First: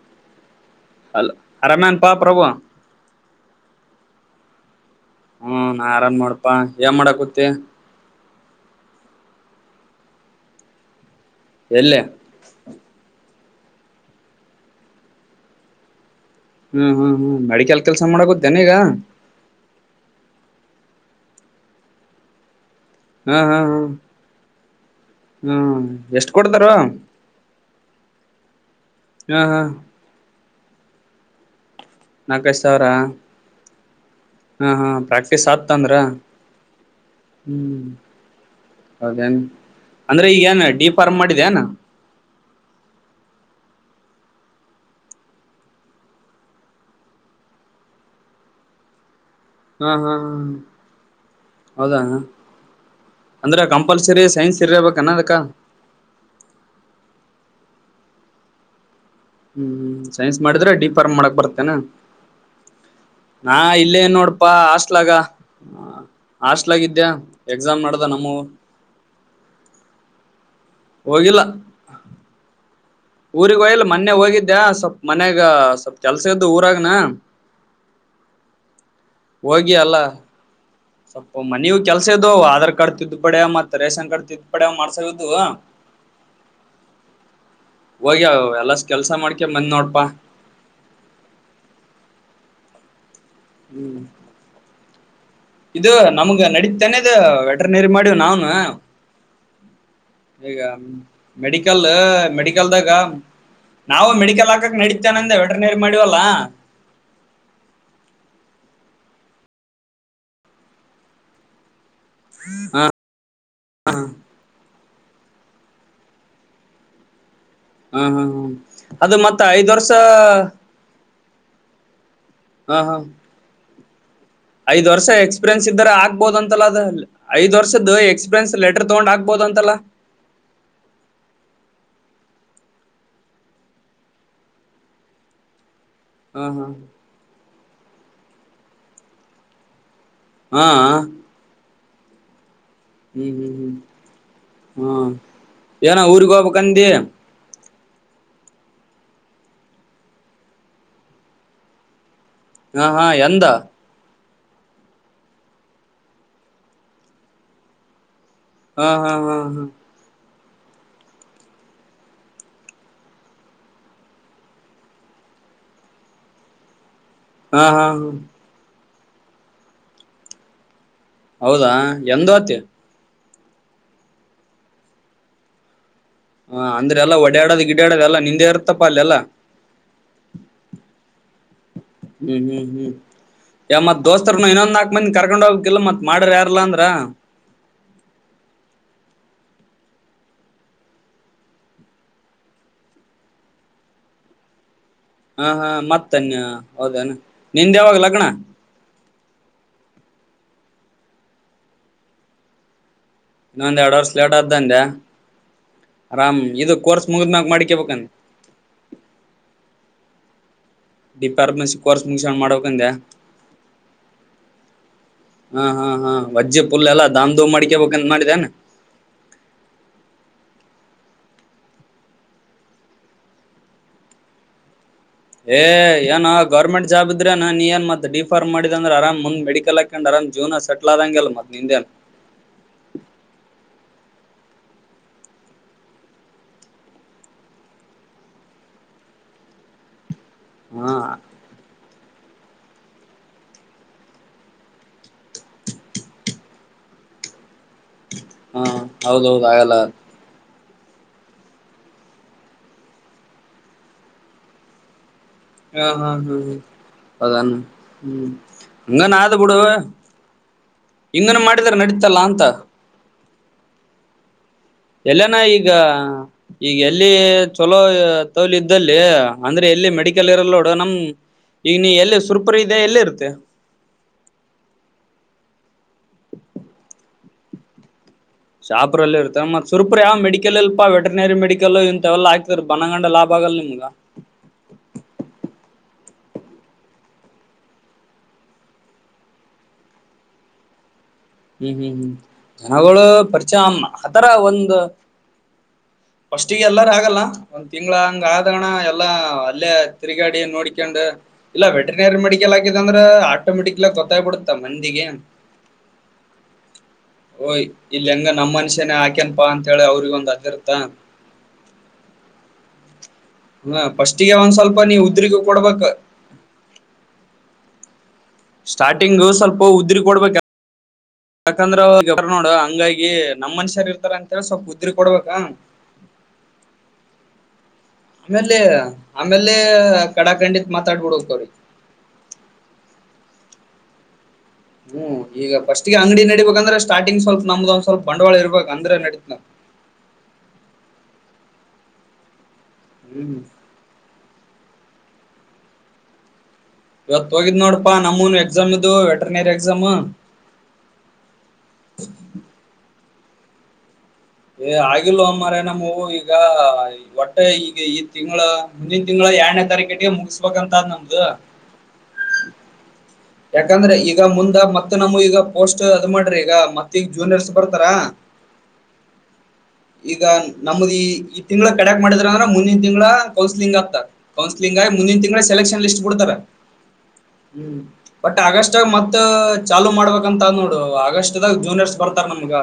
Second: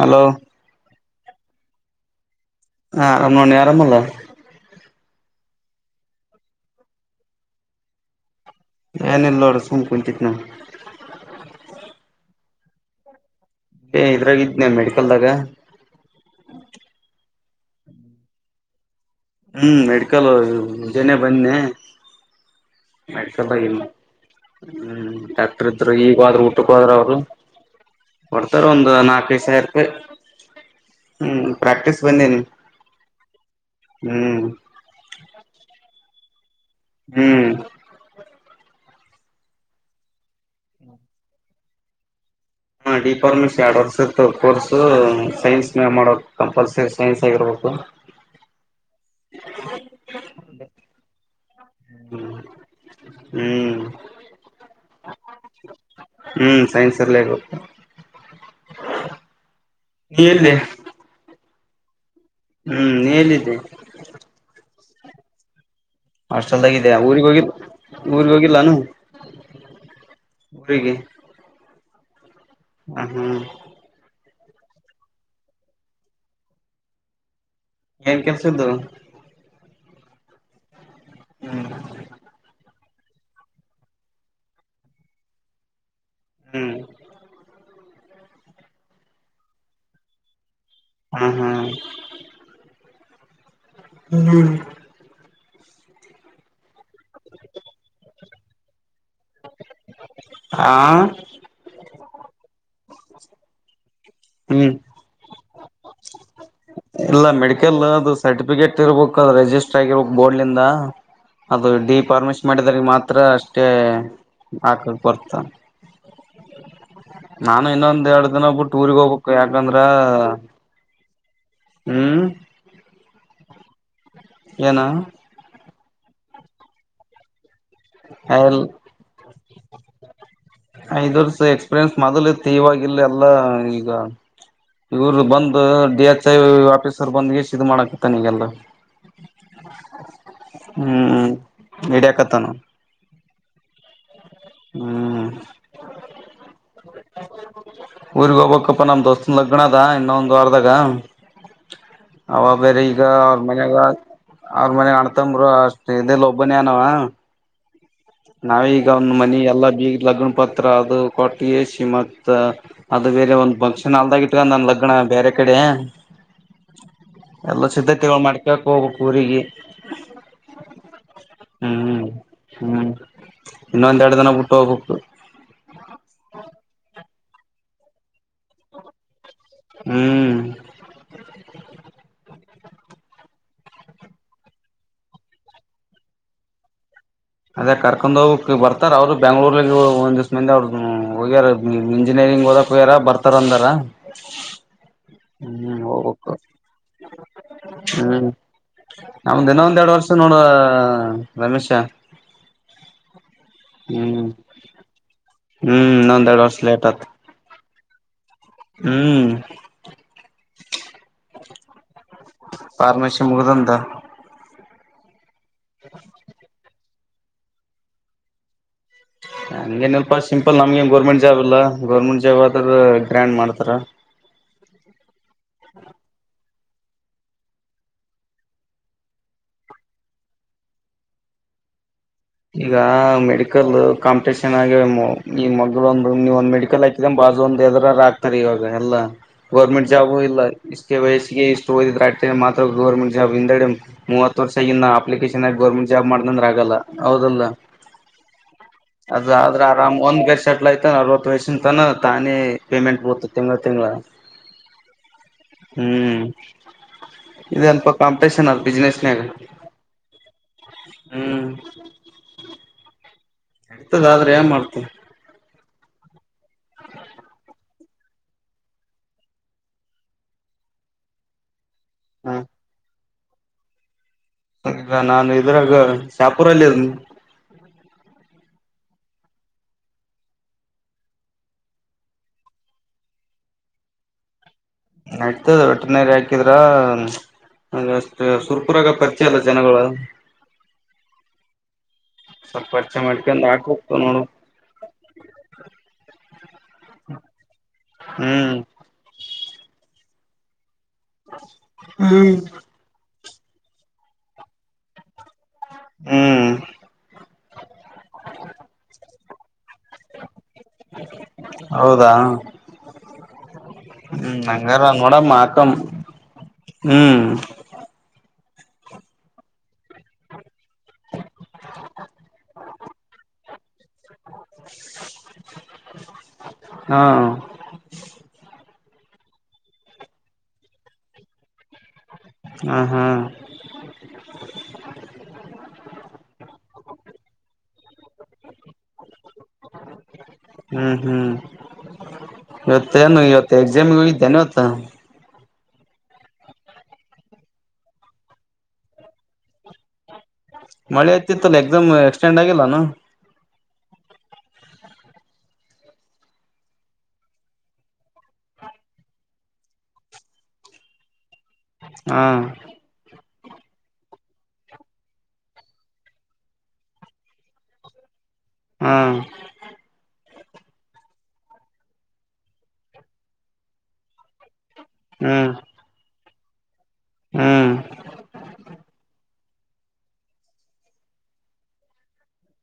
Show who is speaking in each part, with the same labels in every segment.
Speaker 1: Hello
Speaker 2: ಅರಮ್ಯಾನ್ ಪಾ ಪ್ರಭು
Speaker 1: ಹಾ ಅ್ಣಣ ಆರಾಮಲ್ಲ
Speaker 2: ಹ್ಮ ನಾ ಆರಾಮ್ ಮಾಡಪಾ ಏನ್ ಮಾಡಾಕತ್ತ
Speaker 1: ನ ಇಲ್ಲೋ ರ ಸುಮ ಕುಚತ್ನ
Speaker 2: ಹ
Speaker 1: ಇದ್ರಾಗಿದ್ನೆ ಮೆಡಿಕಲ್ದಾಗ
Speaker 2: ಹ್ಮ್ ಹ್ಮ್ ಹ್ಮ್ ಮೆಡಿಕಲ್ ಕೆಲ್ಸ ಮಾಡಕುತ್ತೇನೆ ಈಗ
Speaker 1: ಹ್ಮ್ ಮೆಡಿಕಲ್ ಮುಂಜನೆೇ ಬಂದೆ
Speaker 2: ಹ್ಮ್
Speaker 1: ಮಡಕಲ್ಲ
Speaker 2: ಹ್ಮ್ ಹ್ಮ್
Speaker 1: ಹ್ಮ್ ಡಕ್ಟರ್
Speaker 2: ಹ್ಮ್
Speaker 1: ಇದರು ಈಗ
Speaker 2: ಎಷ್ಟ್
Speaker 1: ಹೋದ್ರರು
Speaker 2: ಕೊಡ್ತಾರ
Speaker 1: ಊಟಕ್ಕೆ ಹೋದ್ರ
Speaker 2: ಹ್ಮ್
Speaker 1: ಅವರು ಕೊರ್ತಾರ ಒಂದ್ ನಾಲ್ಕೈದು ಸಾವಿರಾಯಿ ಹ್ಮ್ ಪ್ರಾಕ್ಟೀಸ್ ಬಂದೇನಿ
Speaker 2: ನಾಕೈದು ಸಾವಿರ
Speaker 1: ಹ್ಮ್
Speaker 2: ಹಾ ಹಾ ಪ್ರಾಕ್ಟೀಸ್ ಆತ ಅಂದ್ರ ಹ ಹ್ಮ್ ಹೌದೇನ್ ಅಂದ್ರೆ ಈಗೇಏನ್ ಡಿ ಫಾರ್ಮ್ ಮಾಡಿದನಾ
Speaker 1: ಹಾ ಡಿಫಾರ್ಮಸಿ ಎರಡ್ ವರ್ಷ ಇತ್ತು ಕೋರ್ಸ ಸೈನ್ಸ್ ಮ ಮಾಡ ಕಂಪಲ್ಸರಿ ಸೈನ್ಸ್ ಆಗಿರ್ಬೇಕು
Speaker 2: ಹ್ಮ ಹ್ಮ್ ಹ್ಮ್ ಹೌದಾ
Speaker 1: ಹ್ಮ್
Speaker 2: ಅಂದ್ರೆ
Speaker 1: ಹ್ಮ್
Speaker 2: ಕಂಪಲ್ಸರಿ ಸೈನ್ಸ್ ಇರಿಬೇಕ ಕ್ಣದಕ್ಕಾ
Speaker 1: ಹ್ಮ್ ಸೈನ್ ಸರ್ಲಗ
Speaker 2: ಹ್ಞೂ ಹ್ಮ್ ಸನ್ಸ್
Speaker 1: ಎಲ್ಲಿ
Speaker 2: ಮಾಡಿದ್ರ ಡಿ ಫ್ರಮ್ ಮಾಡಕ್ ಬರುತ್ ಕನ
Speaker 1: ಹ್ಮ್ ನೀ ಎಲ್ಲಿದ್ದಿ
Speaker 2: ಹಾ ಇಲ್ಲೇ ನೋಡಪಾ ಅಷ್ಟ ಇಲಾಗ
Speaker 1: ಅಷ್ಟ ಸಲ್ದಾಗ ಇದ್ಯಾ ಊಗ್ ಹೋಗಿಲ್ಲ
Speaker 2: ಎಕ್ಸಾಮ್ ನಡ್ದ
Speaker 1: ಊರ್ಗ್
Speaker 2: ನಮ್ಮವು
Speaker 1: ಹೋಗಿಲ್ಲಾನು ಊರಿಗೆ
Speaker 2: ಹೋಗಿಲ್ಲ
Speaker 1: ಹ ಹಾ
Speaker 2: ಊರಿಗೆಗ ಹೋಯಲ್ ಮೊನ್ನೆ ಹೋಗಿದ್ದ ಇದ್ಯಾ ಸ್ವಲ್ಪ್ ಮನ್ಯಾಗ ಸ್ವಲ್ಪ್ ಕೆಲ್ಸ ಇದದ್ದು ಊರಾಗನ
Speaker 1: ಎ ಕೆಲಸೆದು
Speaker 2: ಹ ಅಲ್ಲ ಸ್ವಲ್ಪ ಮನವು ಕೆಲ್ಸದು ಅದರ್ ಶಂಕರ್ ತಿದ್ದು ಪಡ ಮಾಡ್ತಾರೆ ರೇಷನ್ ಕರ್ದು ತಿದ್ದು ಪಡೇ ಮಾಡ್ಸಿದುವ
Speaker 1: ಹ್ಮ್.
Speaker 2: ಹೋಗಿ ಎಲ್ಲ ಕೆಲ್ಸ ಮಾಡ್ಕೊಂಡು ಬಂದೆ ನೋಡಪ್ಪಾ.
Speaker 1: ಹ್ಮ್ ಹ್ಮ್.
Speaker 2: ಹ್ಮ್
Speaker 1: ಹ್ಮ್.
Speaker 2: ಇದು ನಮ್ಗ ನಡೀ ವೆಟರ್ನರಿ ಮಾಡಿವಿ ನಾವು. ಹಾ.
Speaker 1: [unintelligible]
Speaker 2: ಈಗ
Speaker 1: ಆ
Speaker 2: ಮೆಡಿಕಲ ಅ ಮೇಡಿಕಲ್ದಾಗ. ನಾವು ಮೆಡಲ್
Speaker 1: ಹ್ಮ್
Speaker 2: ಹಾಕಕ್ಕ ನಡೆಯುತ್ತೇನೆ ಅಂದೆ. ವೆಟರ್ನರಿ ಮಾಡಿವಲ್ಲಾ.
Speaker 1: ಇಲ್ಲ ಮೆಡಿಕಲ್ ಅದು ಸರ್ಟಿಫಿಕೇಟ್ ಇರ್ಬೇಕು ಅದು ರರಿಜಿಸ್ಟರ್ ಆಗಿರ್ಬೇಕು ಬೋರ್ಡ್ನಂದ ಅದು ಡಿ ಪರ್ಮಿಶ್ ಮಾಡಿದ್ರ ಮಾತ್ರ ಅಷ್ಟೇ ಹಾಕಕ್ಕೇ ಬರ್ತದ ನಾನು ಇನ್ನೊಂದ್
Speaker 2: ಹ್ಮ್ ಹ್ಮ್
Speaker 1: ಎರಡ್
Speaker 2: ಹ್ಮ್
Speaker 1: ದಿನಬ್ಬಟ್ಟು ಊರಿಗೆ
Speaker 2: ಅದು
Speaker 1: ಹೋಗ್ಬೇಕು ಯಾಕಂದ್ರ ಹ್ಮ್
Speaker 2: ಹಾ ಹಾ
Speaker 1: ಏನ
Speaker 2: ಐ್ ವರ್ಷ ಎಕ್ಸ್ಪೀರಿಯನ್ಸ್ ಇದರೆ ಆಗ್ಬಹುದು ಅಂತಲ್ಲ ಅ ಐ್ ವರ್ಷ ದ ಎಕ್ಸ್ಪ್ರೆನ್ಸ್
Speaker 1: ಎಲ್
Speaker 2: ಲಲೆಟರ್ ತಗೊಂಡ ಆಗ್ ಹಬೋದಂತಲ್ಲ
Speaker 1: ಐದ್ ವರ್ಷ ಎಕ್ಸ್ಪೀರಿಯನ್ಸ್ ಮೊದಲುತ್ತು ಇವಾಗಿಲ್ಲ ಎಲ್ಲ ಈಗ ಇವರು ಬಂದು
Speaker 2: ಹಾ ಹಾ
Speaker 1: ವಫಿ ಸರ್ಬಂದಿಗೆ ಇದು ಮಾಡಕ ತಾನಗೆಲ್ಲ
Speaker 2: ಹಾ
Speaker 1: ಹ್ಮ್ ಇಡಿಯಕತ್ತಾನ
Speaker 2: ಹ್ಮ ಹ್ಮ್ ಹ್ಮ ಹ್ಮ
Speaker 1: ಹ್ಮ್
Speaker 2: ಏನ ಊರ್ಗೋಪಕ್ಕಂದಿ
Speaker 1: ಊರಿಗೆಗ್ ಹೋಗ್ಬೇಕಪ್ಪಾ ನಮ್ ದೋಸ್ತನ ಲಗ್ಣ ಅದ ಇನ್ನೊ ಒಂದ್ ವಾರದಾಗ ಹ ಬೇರೆ
Speaker 2: ಹಾ
Speaker 1: ಈಗ
Speaker 2: ಹಾ
Speaker 1: ಅವ
Speaker 2: ಎಂದ
Speaker 1: ಮನೆಾಗ ಅವ್ರ ಮನ ಅಣತಂಬರು ಅಷ್ಟ್ ಇ ಒಬ್ಬನೇ ಅನವ ನಾವ
Speaker 2: ಹಾ
Speaker 1: ಈಗ ಒಂದ್
Speaker 2: ಹಾ ಹಾ
Speaker 1: ಮನಿ
Speaker 2: ಹಾ
Speaker 1: ಎಲ್ಲ ಬೀಗ ಲಗ್ಣ ಪತ್ ಹತ್ರ ಅದು ಕೊಟ್ಟ ಎಸಿ ಮತ್ತ ಅದು ಬೇರೆ ಒಂದ್ ಬಂಕ್ಷನ್ ಅಲ್ದ ಇಟ್ಕ ನನ್ ಲಗ್ನ ಬೇರೆ ಕಡೆ
Speaker 2: ಹಾ ಹಾ
Speaker 1: ಎಲ್ಲ
Speaker 2: ಹಾ
Speaker 1: ಸಿದ್ಧತೆಗಳು ಮಾಡ್ಕಕ್ ಹೋಗ ಪರಿಗೆ
Speaker 2: ಹೌದಾ ಎಂದ ಹೋತಿ
Speaker 1: ಇನ್ನೂ ಒಂದು ಎರಡು ದಿನ ಬಿಟ್ಟು ಹೋಗಬೇಕು
Speaker 2: ಹ ಅಂದ್ರೆ ಎಲ್ಲಾ ಒಡ್ ಅಡ್ಡಾಡಲು ಗಿಡ್ಡದು ಎಲ್ಲ ನಿಂದೆ ಇರುತ್ತೆ ಅಲ್ಲೆಲ್ಲ
Speaker 1: ಹ್ಮ್
Speaker 2: ಹ್ಮ್ ಹ್ಮ್ ಹ್ಮ್ ಯ ಮತ್ ದೋಸ್ತರ್ನು ಇನ್ನೊಂದ ನಾಕ್ ಮಂದಿ ಕರ್ಕೊಂಡ್ ಹೋಗ್ಕಿಲ್ಲ ಮತ್ ಮಾಡರ್ ಯಾರಲ್ಲಾ ಅಂದ್ರ
Speaker 1: ಅದೇ ಕರ್ಕೊಂಡ್ ಹೋಗ್ಬೇಕು ಬರ್ತಾರಾ ಅವರು ಬೆಂಗಳೂರು ಮಂದಿ ಒಂದಿಷ್ಟು ಅವರ ಬೆಂಗಳೂರು ಇಂಜಿನಿಯರಿಂಗ್ ಓದಕ್ಕೆ ಹೋಗಬೇಡ ಬರ್ತಾರೆ
Speaker 2: ಹಾ ಹಾ ಮತ್ತನ್ಯ ಹೌದನ ನಿಂದ ಯಾವಾಗ ಲಗ್ನ
Speaker 1: ಹ್ಮ್ ನಮ್ದ ದಿನ ಒಂದ್ ಎರಡ್ ವರ್ಷ ನೋಡು ರಮೇಶ
Speaker 2: ಇನ್ನೊಂದ್ ಎರಡು ವರ್ಷ
Speaker 1: ಹ್ಮ್
Speaker 2: ಲೇಟ್ ಆದ್ದಂದೆ
Speaker 1: ಹ್ಮ್ ಇನ್ನೊಂದ್
Speaker 2: ಆರಾಮ್
Speaker 1: ಎರಡ್ ವರ್ಷ
Speaker 2: ಇದು
Speaker 1: ಲೇಟ್ ಆತ್
Speaker 2: ಕೋರ್ಸ್ ಮುಗಿದಿದ್ಮೇಲ್ ಮಾಡಿಕೆ ಹ
Speaker 1: ಹ್ಮ್
Speaker 2: ಡಿ ಫಾರ್ಮಸಿ ಕೋರ್ಸ್ ಮುಗಿಸ್ಕೊಂಡ್ ಮಾಡ್ಬೇಕಂದೆ
Speaker 1: ಪಾರ್ಮರ್ಶಿ ಮುಗದಂತ
Speaker 2: ಹಾ ಹಾ ಹಾ ವಜ್ಜ್ಯ ಪುಲ್ಲ ಎಲ್ಲ ಧಮ್ ಧೂಮ್ ಮಾಡ್ಕೋಬೇಕು ಅಂತ ಮಾಡಿದ್ದೇನೆ
Speaker 1: ನಮಗೇನು ಅಪ್ಪ ಸಿಂಪಲ್ ಗೌರ್ಮೆಂಟ್ ಜಾಬ್ ಇಲ್ಲ ಗೌರ್ಮೆಂಟ್ ಜಾಬ್ ಆದ್ಮೇಲೆ ಮಾಡ್ತಾರೆ
Speaker 2: ಏ ಏನೋ ಗೌರ್ಮೆಂಟ್ ಜಾಬ್ ಇದ್ರೆ ನಾನ ನೀ ಏ ಮತ್ತತ್ ಡಿಫರ್ ಮಾಡಿದ ಅಂದ್ರ ಆರಾಮ್ ಮುಂದ ಮೆಡಿಕಲ್ ಹಾಕಂಡು ಆರಾಮ ಜೂನ ಸೆಟಲ್ ಆದದಂಗಲ್ಲ ಮತ್ತ ನಿಂದೇನಾ
Speaker 1: ಈಗ ಮೆಡಿಕಲ್ ಕಾಂಪಿಟಷನ್ ಆಗ ಈ ಮಗಳು ಒಂದು ನೀವ ಒಂದ್ ಮೆಡಿಕಲ್ ಹಾಕಿದ ಬಾಜು ಒಂದ ಹೆದರ ಆಕ್ತಾರೆ ಇವಾಗ ಎಲ್ಲಾ ಗವರ್ಮೆಂಟ್ ಜಾಬು ಇಲ್ಲ
Speaker 2: ಹಾ
Speaker 1: ಇಷ್ಟು ವಾಯ್ಸ್ ಕೆ ಇಷ್ಟು ಓದಿರೋದು ಮೂವತ್ ವರ್ಷ ಆಗಿನ ಅಪ್ಲಿಕೇಶನ್ ಆಗಿ ಗೌರ್ಮೆಂಟ್ ಜಾಬ್ ಮಾಡ್ದಂದ್ರ ಆಗಲ್ಲ ಹೌದಲ್ಲ
Speaker 2: ಹಾ ಹೌದೌದು
Speaker 1: ಅದಾದ್ರೆ
Speaker 2: ಆಗಲ್ಲ
Speaker 1: ಆರಾಮ್ ಒಂದ್ ಗಷ್ಟ್ ಸೆಟ್ಲ್ ಆಯ್ತ ಅರವತ್ತು ವಯಷಸ ತಾನ ತಾನೇ ಪೇಮೆಂಟ್ ಬತ ತಿಂಗಳ ತಿಂಗಳ
Speaker 2: ಹಾ ಹಾ
Speaker 1: ಹ್ಮ್
Speaker 2: ಹಾ ಹ ಅಾನ
Speaker 1: ಇದಲ್ಪ
Speaker 2: ಹ್ಮ
Speaker 1: ಕಾಂಪಿಟೇಷನ್ ಅದ
Speaker 2: ಹಂಗ
Speaker 1: ಬಿಸ್ನೆಸ್ನಾಗ
Speaker 2: ನಾಾದ ಬಿಡುವ ಹಿಂಗನ
Speaker 1: ಹ್ಮ್
Speaker 2: ಮಾಡಿದ್ರ ನಡತಲ್ಲಾ ಅಂತ
Speaker 1: ಇತದ ಆದ್ರೆ ಏನ್ ಮಾಡ್
Speaker 2: ಎಲ್ಲನ ಈ ಈಗ ಈಗ ಎಲ್ಲಿ ಚಲೋ ತೌಲಿ ಇದ್ದಲ್ಲಿ ಅಂದ್ರೆ ಎಲ್ಲಿ ಮೆಡಿಕಲ್ ಇರಲ್ ನೋಡು ನಮ್ ಈಗ ನೀ ಎಲ್ಲಿ
Speaker 1: ಹ
Speaker 2: ಸುರ್ಪರ್ ಇದೆ ಎಲ್ಲಿ ಇರ್ತ ತ್ತೆ
Speaker 1: ಈಗ ನಾನು ಇದ್ರಾಗ ಶಾಪುರಲ್ಲಿರನಿ
Speaker 2: ಶಾಪ್ರಲ್ಲಿ ಇರ್ತಾರೆ ಮತ್ ಸುರ್ಪ್ರ ಯಾವ್ ಮೆಡಿಕಲ್ ಇಲ್ಪಾ ವೆಟನರಿ ಮೆಡಿಕಲ್ ಇಥವೆಲ್ಲಾ ಹಾಕ್ತಾರ ಬನಗಂಡ ಲಾಭ ಆಗಲ್ಲ ನಿಮ್ಗ
Speaker 1: ಆಯ್ತದ ಒಟನರಿ ಹಾಕಿದ್ರ ಸುರ್ಪುರಾಗ ಪರಿಚಿ ಅಲ್ಲ ಜನಗಳು
Speaker 2: ಇಮ್ ಹ್ಮ್
Speaker 1: ಸ್ವಲ್ಪ
Speaker 2: ಹ್ಮ್
Speaker 1: ಪರಿಚಯ
Speaker 2: ಅವಳು
Speaker 1: ಮಾಡ್ಕೊಂಡ್
Speaker 2: ಪರಿಚಯ ಅ
Speaker 1: ಹಾಕ್ಬೇಕು ನೋಡು
Speaker 2: ಆತರ ಒಂದ ಫಸ್ಟಿಗೆ ಎಲ್ಲಾರ ಆಗಲ್ಲ ಒಂದ್ ತಿಂಗಂಗಳ ಹಂಗ
Speaker 1: ಹ್ಮ್
Speaker 2: ಆದಣ ಎಲ್ಲ ಅಲ್ಲೇ ತಿರುಕಾಡಿ ನೋಡ [unintelligible] ಯಾಕಂದ್ರೆ ಇಲ್ಲ ವೆಟನರಿ ಮೆಡಿಕಲ್ ಹ ಆಗಿದೆ ಅಂದ್ರೆ ಆ ಆಟೋಮೆಟಿಕ್ಲ ಗೊತ್ತಾಯ್ಬಿಡುತ್ತಾ ಮಂದಿಗೆ
Speaker 1: ಹ್ಮ್
Speaker 2: [unintelligible] ಯ್ ಇಲ್ಲಿ ಹೆಂಗ ನಮ್ಮ ಮನುಷ್ಯನೇ ಆಕೆ ಬಂದ್ [unintelligible] ಹೇಳಿ ಅವ್ರಿಗ ಒಂದ್ ಅದಿರ್ತ್ತ
Speaker 1: ಹೌದಾ
Speaker 2: [unintelligible] ಹ ಫಸ್ಟಿಗೆ
Speaker 1: ಹ್ಮ್
Speaker 2: ಒಂದ್ ಸ್ವಲ್ಪ
Speaker 1: ಹಂಗಾರ
Speaker 2: ನೀ
Speaker 1: ನೋಡಮ್ಮ
Speaker 2: ಉದ್ರಿಗ
Speaker 1: ಹಾಕಮ್
Speaker 2: ಕೊಡ್ಬೇಕ [unintelligible]
Speaker 1: ಹ್ಮ್
Speaker 2: ಸ್ಟಾರ್ಟಿಂಗ್ ಸ್ವಲ್ಪ ಉದ್ರಿ ಕೊಡ್ಬೇಕ ಯಾಕಂದ್ರೆ ಅವ್ರ ನೋಡು ಹಂಗಾಗಿ ನಮ್ ಮನುಷ್ಯರು ಇರ್ತಾರ ಅಂತೇಳಿ ಸ್ವಲ್ಪ ಉುದ್ರಿ ಕೊಡ್ಬೇಕ
Speaker 1: ಹ [unintelligible]
Speaker 2: ಆಮೇಲೆ ಆಮೇಲೆ ಕಡಖಂಡಿತ್ ಮಾತಾಡ್ಬಿಡ್ವ್ರಿ
Speaker 1: ಹ್ಮ ಹಾ [unintelligible]
Speaker 2: ಹ್ಮ್ ಈಗ ಫಸ್ಟ್ಗೆ ಅಂಗಡಿ ನಡಬೇಕಂದ್ರೆ ಸ್ಟಾರ್ಟಿಂಗ್ ಸ್ವಲ್ಪ ನಮ್ದ ಒಂದ್ ಸ್ವಲ್ಪ ಬಂಡವಾಳ ಇರ್ಬೇಕ ಅಂದ್ರೆ ನಡೀತನ
Speaker 1: ಇವತ್ತ ನು ಇವತ್ತು ಎಕ್ಸಾಮ್ ಎ ಇದ್ದೇನೋ ಇವತ್ತ
Speaker 2: ಇವತ್ ಹೋಗಿದ್ ನೋಡಪಾ ನಮ್ಮೂನು ಎಕ್ಸಾಮ್ ಇದು ವೆಟರ್ನರಿ ಎಕ್ಸಾಮ್
Speaker 1: ಮಳೆ ಆಯ್ತಿ ತಲ್ಲ ಎದಮ್ ಎಕ್ಸ್ಟೆಂಡಂಡ ಆಗಲ್ಲ ನ
Speaker 2: ಏ ಆಗಿಲ್ ಅಮ್ಮ್ರ ನಮ ಈಗ ಹೊಟ್ಟೆ ಈಗ ಈ ತಿಂಗಳ ಮುಂದಿನ ತಿಂಗಳ ಎರಡನೇ ತಾರೀಕಟ್ಟಿಗೆ ಮುಗಸ್ಬೇಕಂತ್ ನಮ್ದು
Speaker 1: ಹಾ
Speaker 2: ಯಾಕಂದ್ರೆ ಈಗ ಮುಂದ ಮತ್ತೆ ನಾವು ಈಗ ಪೋಸ್ಟ್ ಅದ್ ಮಾಡ್ರಿ ಈಗ ಮತ್ತ ಈಗ ಜೂನಿಯರ್ಸ್ ಬರ್ತಾರ
Speaker 1: ಹ್ಮ
Speaker 2: ಈಗ ನಮ್ದ ಈ ತಿಂಗಳ ಕಡಕ್ ಮಾಡಿದ್ರ ಅಂದ್ರೆ ಮುಂದಿನ ತಿಂಗಳ ಕೌನ್ಸಿಲಿಂಗ್ ಆಗ್ತ ಕೌನ್ ತಿಂಗ ಮುಂದಿನ ತಿಂಗಳ
Speaker 1: ಹ್ಮ್
Speaker 2: ಸೆಲೆಕ್ಷನ್ ಲಿಸ್ ಕೊಡ್ತಾರೆ ಹ್ಮ್ ಬಟ್ ಆಗಸ್ಟ್ಕ ಮತ್ತು ಚಾಲುೂ ಮಾಡ್ಬೇಕಂತ ಅದ್ ನೋಡು ಆಗಸ್ಟ್ದಾಗ ಜೂನಿಯರ್ಸ್ ಬರ್ತಾರ ನಮಗ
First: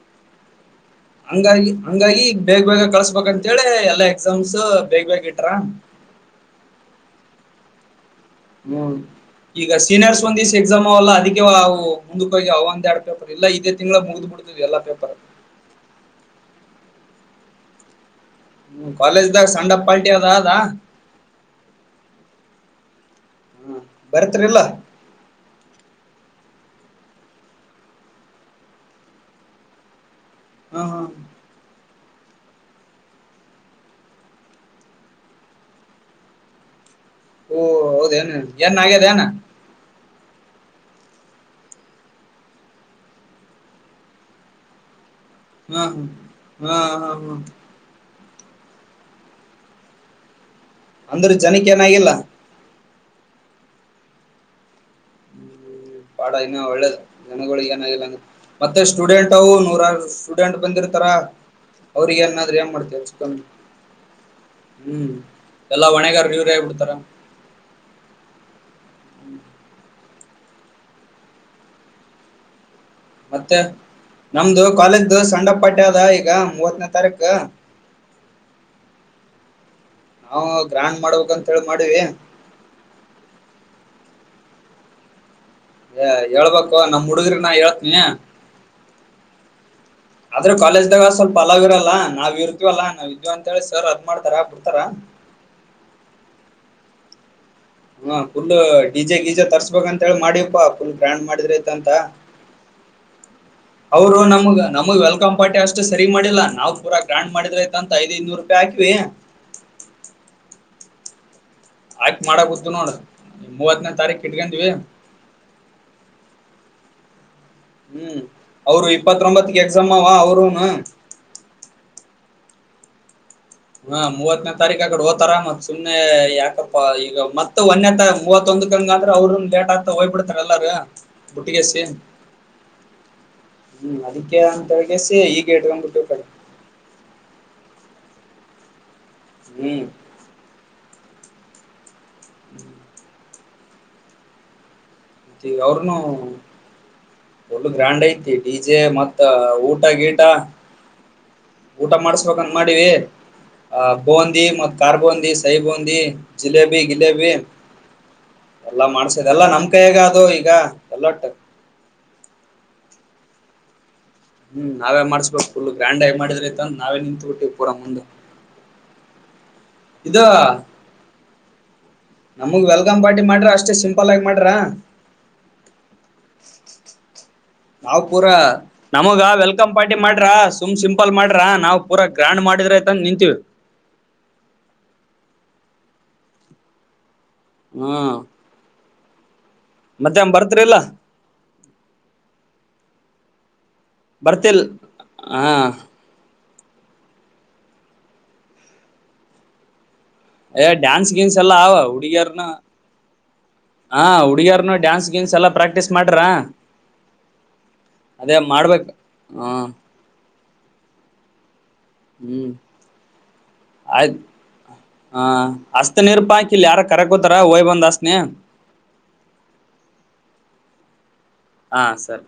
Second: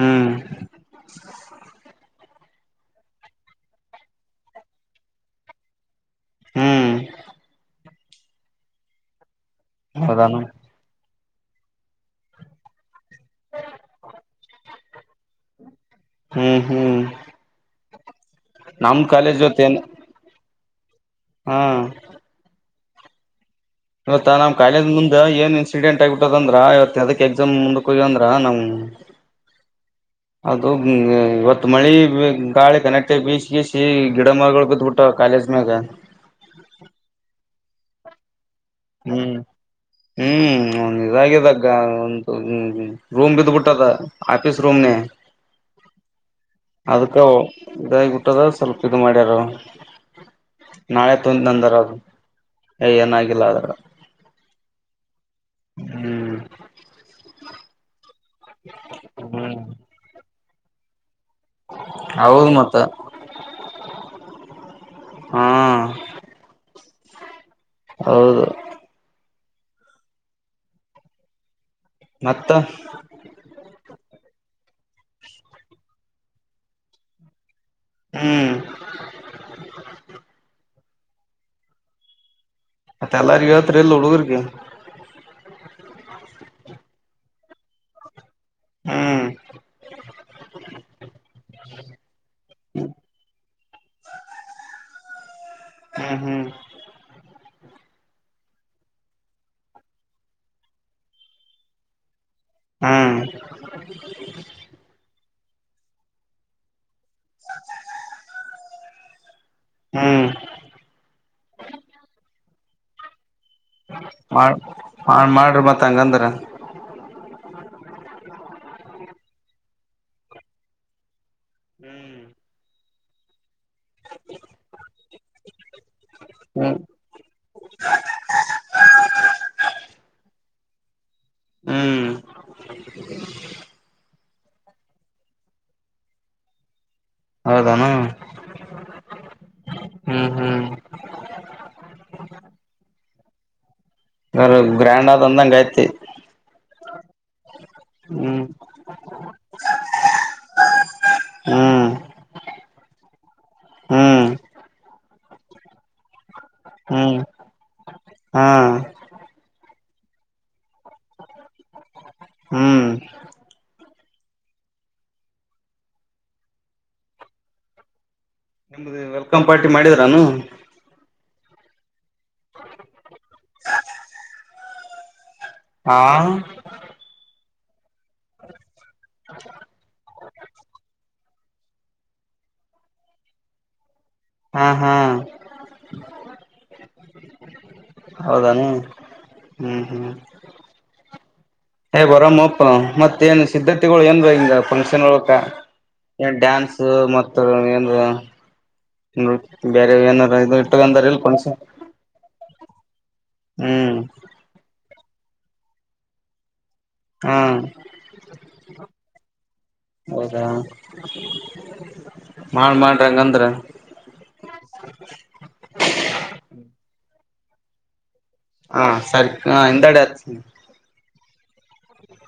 Speaker 1: ಹ್ಮ್
Speaker 2: ಹಂಗಾಗಿ ಹಂಗಾಗಿ ಬೇಗ್ ಬೇಗ ಕಳಸ್ಬೇಕಂತೇಳಿ ಎಲ್ಲಾ ಎಕ್ಸಾಮ್ಸ್ ಬೇಗ ಬೇಗ್ ಇಟ್ರ
Speaker 1: ಹ್ಮ್
Speaker 2: ಮೂನ್ ಈಗ ಸೀನಿಯರ್ಸ್ ಒಂದ
Speaker 1: ಹೌದಾನ
Speaker 2: ದಸ್ ಎಕ್ಸಾಮ್ ಅಲ್ಲ ಅದಕ್ಕೆ [unintelligible] ಮುಂದಕ್ಕೆ ಹೋಗಿ ಅವ ಒಡ್ ಎಲ್ಲಾ ಇದೇ ತಿಂಗ್ಗಳ ಮುಗ್ದು ಬಿಡ್ತ್ ಎಲ್ಲಾ ಪೇಪರ್ [inaudible]
Speaker 1: ಹ್ಮ್ ಹ್ಮ್
Speaker 2: ನಿಮ್
Speaker 1: ನಮ್
Speaker 2: ಕಾಲೇಜ್
Speaker 1: ಜೊತೆ
Speaker 2: ಸೆಂಡ್
Speaker 1: ಏನ್
Speaker 2: ಆಫ್ ಪಾರ್ಟಿ ಅದಾ
Speaker 1: ಹಾ ಇವತ್ತಾ ನಮ್
Speaker 2: ಬರ್ತ್ರಿಲ್ಲ
Speaker 1: ಕಾಲೇಜ ಮುಂದ ಏನ್ ಇನ್ಸಿಡೆಂಟ್ ಆಗಿಬಟ್ಟುತ್ತ [unintelligible] ಇವತ್ತ ಅದಕ್ಕೆ ಎಕ್ಸಾಮ್ ಮುಂದಕ್ಕೆ ಹೋಗ್ಯಂದ್ರ ನಾವ್ ಅದು
Speaker 2: ಹ್ಮ್ ಹ್ಮ್
Speaker 1: ಹ್ಮ ಇವತ್ತು ಮಳಿ ಗಾಳಿ ಗಣೇಟೆ ಬಿಸಿ ಗಿಡ ಮರಗಳು ಬತ್ಬಿಟ್ಟ ಕಾಲೇಜ ಮ್ಯಾಗ
Speaker 2: ಓ ಹೌದೇನ ಹೆಣ್ಣು ಆಾಗ್ಯದ ಅನಾ
Speaker 1: ಹ್ಮ್ ಹ್ಮ್ ಒ ಇದಾಗಿದಗ ಒ ರೂಮ್ ಬಿದ್ಬಿಟ್ಟದ ಆಫೀಸ್ ರೂಮ್ನೆ
Speaker 2: ಹಾ ಹಾ ಹಾ
Speaker 1: ಅದಕ್ಕ
Speaker 2: ಹಾ
Speaker 1: ಇದ ಟ್ಟದ ಸ್ವಲ್ಪ ಇದು ಮಾಡ್ಯಾರ
Speaker 2: ಅಂದ್ರ ಜನಕ್ಕೆ ಏನಾಗಿಲ್ಲ
Speaker 1: ಏನು ಆಗಿಲ್ಲ ಅದು ಎನು ಇಲ್ಲ
Speaker 2: ಪಾಡ ಇನ್ನ ಒಳ್ಳೇದು ಜನಗಳಿಗೆ ಬ ಮತ್ತೆ ಸ್ಟೂಡೆಂಟ್ ಅವು ನೂರ್ಟ ಡಂಟ್ ಬಂದಿರ್ತಾರ ಅವ್ರಿಗೆ
Speaker 1: ಹೌದು
Speaker 2: ಏನಾದ್ರೆ ಏನ್
Speaker 1: ಮತ್ತ
Speaker 2: ಮಾಡ್ತೇವ ಚಕ್ಕ ಹ್ಮ್
Speaker 1: ಹಾ
Speaker 2: ಎಲ್ಲಾ ಹೊಣೆಗಾರರು ಇವರ ಹೇಬಿಡ್ತಾರ
Speaker 1: ಹೌದು ಮತ್ತ
Speaker 2: ಮತ್ತೆ ನಮ್ದು ಕಾಲೇಜ್ದು ಸೆಂಡ್ ಅಪ್ ಪಟ್ಟ್ಯ ಅದ ಈಗ ಮೂವತ್ತನೇ ತಾರೀಕು
Speaker 1: ಹ್ಮ್
Speaker 2: ಗ್ರಾಂಡ್ ಮಾಡ್ಬೇಕಕ್ಂತ ಹೇಳಿ ಮಾಡಿವಿ
Speaker 1: ಮತ್ತೆ ಎಲ್ಲರಿಗೂ ಹೇಳುತ್ತಿರಲಿ ಹುಡುಗರಿಗೆ
Speaker 2: ಏ ಹೇಳ್ಬೇಕು ನಮ್ ಹುಡಗ್ರಿ ನಾ ಹೇಳ್ತನಿ
Speaker 1: ಹ್ಮ್
Speaker 2: ಆದ್ರೆ ಕಾಲೇಜ್ದಾಗ ಸ್ವಲ್ಪ ಹಲಾವ್ ಇರಲ್ಲ ನಾವ್ ಇರ್ತವಲ್ಲಾ ನಾವ ಇದ್ವಿ ಅಂತ ಹೇಳಿ ಸರ್ ಅದ್ ಮಾಡ್ತಾರ ಬಿಡ್ತಾರ
Speaker 1: ಹ್ಮ್ ಹ್ಮ್
Speaker 2: ಹಾ ಫುಲ್ ಡಿಜೆ ಗೀಜೆ ತರ್ಸ್ಬೇಕ ಅಂತ ಹೇಳಿ ಮಾಡ್ಯಪ್ಪಾ ಫುಲ್ ಗ್ರ್ಯಾಂಡ್ ಮಾಡಿದ್ರ ಐತಂತ
Speaker 1: ಹ್ಮ್
Speaker 2: ಅವರು ನಮಗ ನಮಗ ವೆಲ್ಕಮ್ ಪಟಿ ಅಷ್ಟು ಸರಿ ಮಾಡಿಲ್ಲ ನಾವು ಪೂರ ಗ್ರಾಂಡ್ ಮಾಡಿದ್ರಯ್ತ ಅಂತ ಐದ್ ಐದು ಇನೂರು ರೂಪಾಯಿ ಹಾಕ್ವಿ
Speaker 1: ಹ್ಮ್
Speaker 2: ಆಯ್ತ್ ಮಾಡಗುತ್ತು ನೋಡು
Speaker 1: ಮಾಡ ಹ ಮಾಡ್ರಿ ಮತ್ತ ಹಂಗಂದ್ರ
Speaker 2: ಹ್ಮ್ ಅವರು ಇಪ್ಪತರೂಂಬತ್ಕ ಎಕ್ಸಾಮವಾ ಅವರುನು
Speaker 1: ಹ್ಮ್
Speaker 2: ಹಾ ಮೂವತ್ನೇ ತಾರಿಕ್ ಆಕಡೆ ಹೊದ ತರಾಮತ್ ಸುಮ್ನೆ ಯಾಕಪ್ಪ
Speaker 1: ಹ್ಮ್
Speaker 2: ಈಗ ಮತ್ತ ಒಂದೆ ಮೂವತ್ತೊಂದ ಕಂಗ ಅಂದ್ರೆ ಅವರು ಲೇಟ್ ಆಗ್ತಾ ಹೋಗ್ಬಿಡ್ತರಲ್ಲ [unintelligible] ುಟ್ಟಿಿಗೆಸ
Speaker 1: ಹ್ಮ್
Speaker 2: ಹ್ಮ ಅದ ಅಂತಗೆಸ ಈಗ ಇಟ್ಕೊಂಡ್ಬಿಟ್ಟು ಕಡೆ
Speaker 1: ಹೌದಾನ ಹ್ಮ್ ಹ್ಮ್ [inaudible] ಹರದು
Speaker 2: ಅವ್ರನು ಒಳ್ಳು ಗ್ರ್ಯಾಂಡ್ ಐತಿ
Speaker 1: ಹ್ಮ್
Speaker 2: ಡಿ ಜೆ ಮತ್ತ ಊಟ ಗೀಟ
Speaker 1: ಹ್ಮ್
Speaker 2: ಊಟ ಮಾಡಸ್ಬೇಕಂತ ಮಾಡಿದಿ ಆ
Speaker 1: ಹ್ಮ್
Speaker 2: ಬೂಂದಿ ಮತ್ ಕಾರ್ಬೂಂದಿ ಸೈ ಬೂಂದಿ ಜಿಲೇಬಿ
Speaker 1: ಹ್ಮ್
Speaker 2: ಗಿಲೇಬಿ
Speaker 1: ಹಾ
Speaker 2: ಎಲ್ಲಾ ಮಾಡಸದೆ ಎಲ್ಲಾ ನಮ ಹೇಗ ಅದು ಈಗ ಎಲ್ಲೊಟ್ಟ
Speaker 1: ಹ್ಮ್
Speaker 2: ಹ್ಮ್ ನಾವೇ ಮಾಡಸ್ಬೇಕು ಫುಲ್ ಗ್ರ್ಯಾಂಡ್ ಆಗಿ ಮಾಡಿದ್ರಿತ ನಾವೇ ನ ನಾವೇನ್ ನಿಂತ್ಬಿಟ್ಟಿದೀವಿ ಮುಂದೆ ಪೂರ ಮುಂದು
Speaker 1: ವಲ್ಕ ಕಂ ಪಾರ್ಟಿ ಮಾಡಿದ್ರಾನು
Speaker 2: ನಮಗ್ ವೆಲ್ಕಮ್ ಪಾರ್ಟಿ ಮಾಡ್ರ ಅಷ್ಟೇ ಸಿಂಪಲ್ ಆಗಿ ಮಾಡ್ರ
Speaker 1: ಹಾ
Speaker 2: ನಾವು ಪೂರಾ ನಮಗ ವೆಲ್ಕ್ ಪಾರ್ಟಿ ಮಾಡಿ ಸುಮ್ ಸಿಂಪಲ್ ಮಾಡ್ರಾ ನಾವ್ ಪೂರ ಗ್ರ್ಯಾಂಡ್ ಮಾಡಿದ್ರ ಆಯತ ನಿಂತೀವಿ
Speaker 1: ಹಾ ಹಾ ಹೌದಾನ
Speaker 2: ಮತ್ತ್ಯಾ ಬರ್ತ್ರಿಲ್ಲಾ
Speaker 1: ಹೇಗೋರ್ಪ್ಪ ಮತ್ತೇನ್ ಸಿದ್ಧತೆಗಳು ಏನ್ರ ಹಿಂಗ
Speaker 2: ಬರ್ತಿಲ್
Speaker 1: ಫಂಕ್ಷನ್ಕ
Speaker 2: ಹಾ
Speaker 1: ಡ್ಯಾನ್ಸ್ ಮತ್ತ ಏನ್
Speaker 2: ಡ್ಯಾನ್ಸ್ ಗಿನ್ಸ್ ಎಲ್ಲಾ ಆ ಹುಡುಗಿಯರ್ನು
Speaker 1: ಹ್ಮ್
Speaker 2: ಹ ಹುಡುಗರ್ನು ಡ್ಯಾನ್ಸ್ ಗಿನ್ಸ್ ಎಲ್ಲಾ ಪ್ರಾಕ್ಟ ಪ್ರಕ್ಟೀಸ್ ಮಾಡ್ರಾ
Speaker 1: ಹಾ
Speaker 2: ಅದೇ ಮಾಡ್ಬೇಕು ಹ್ಮ
Speaker 1: ಹ
Speaker 2: ಹ್ಮ್ ಆಯ್ ಹ ಹಸ್ತ ನಿರಪ ಹಾಕಿ ಇಲ್ಲಿ ಯಾರ ಕರ ಗೊತ್ತ ರ ಹಯ್ ಬಂದ ಅಸ್ಥಿನಿ
Speaker 1: ಹಾ ಸರಿ ಎಂತಡೆ ಆತ
Speaker 2: ಹಾ ಸರಿ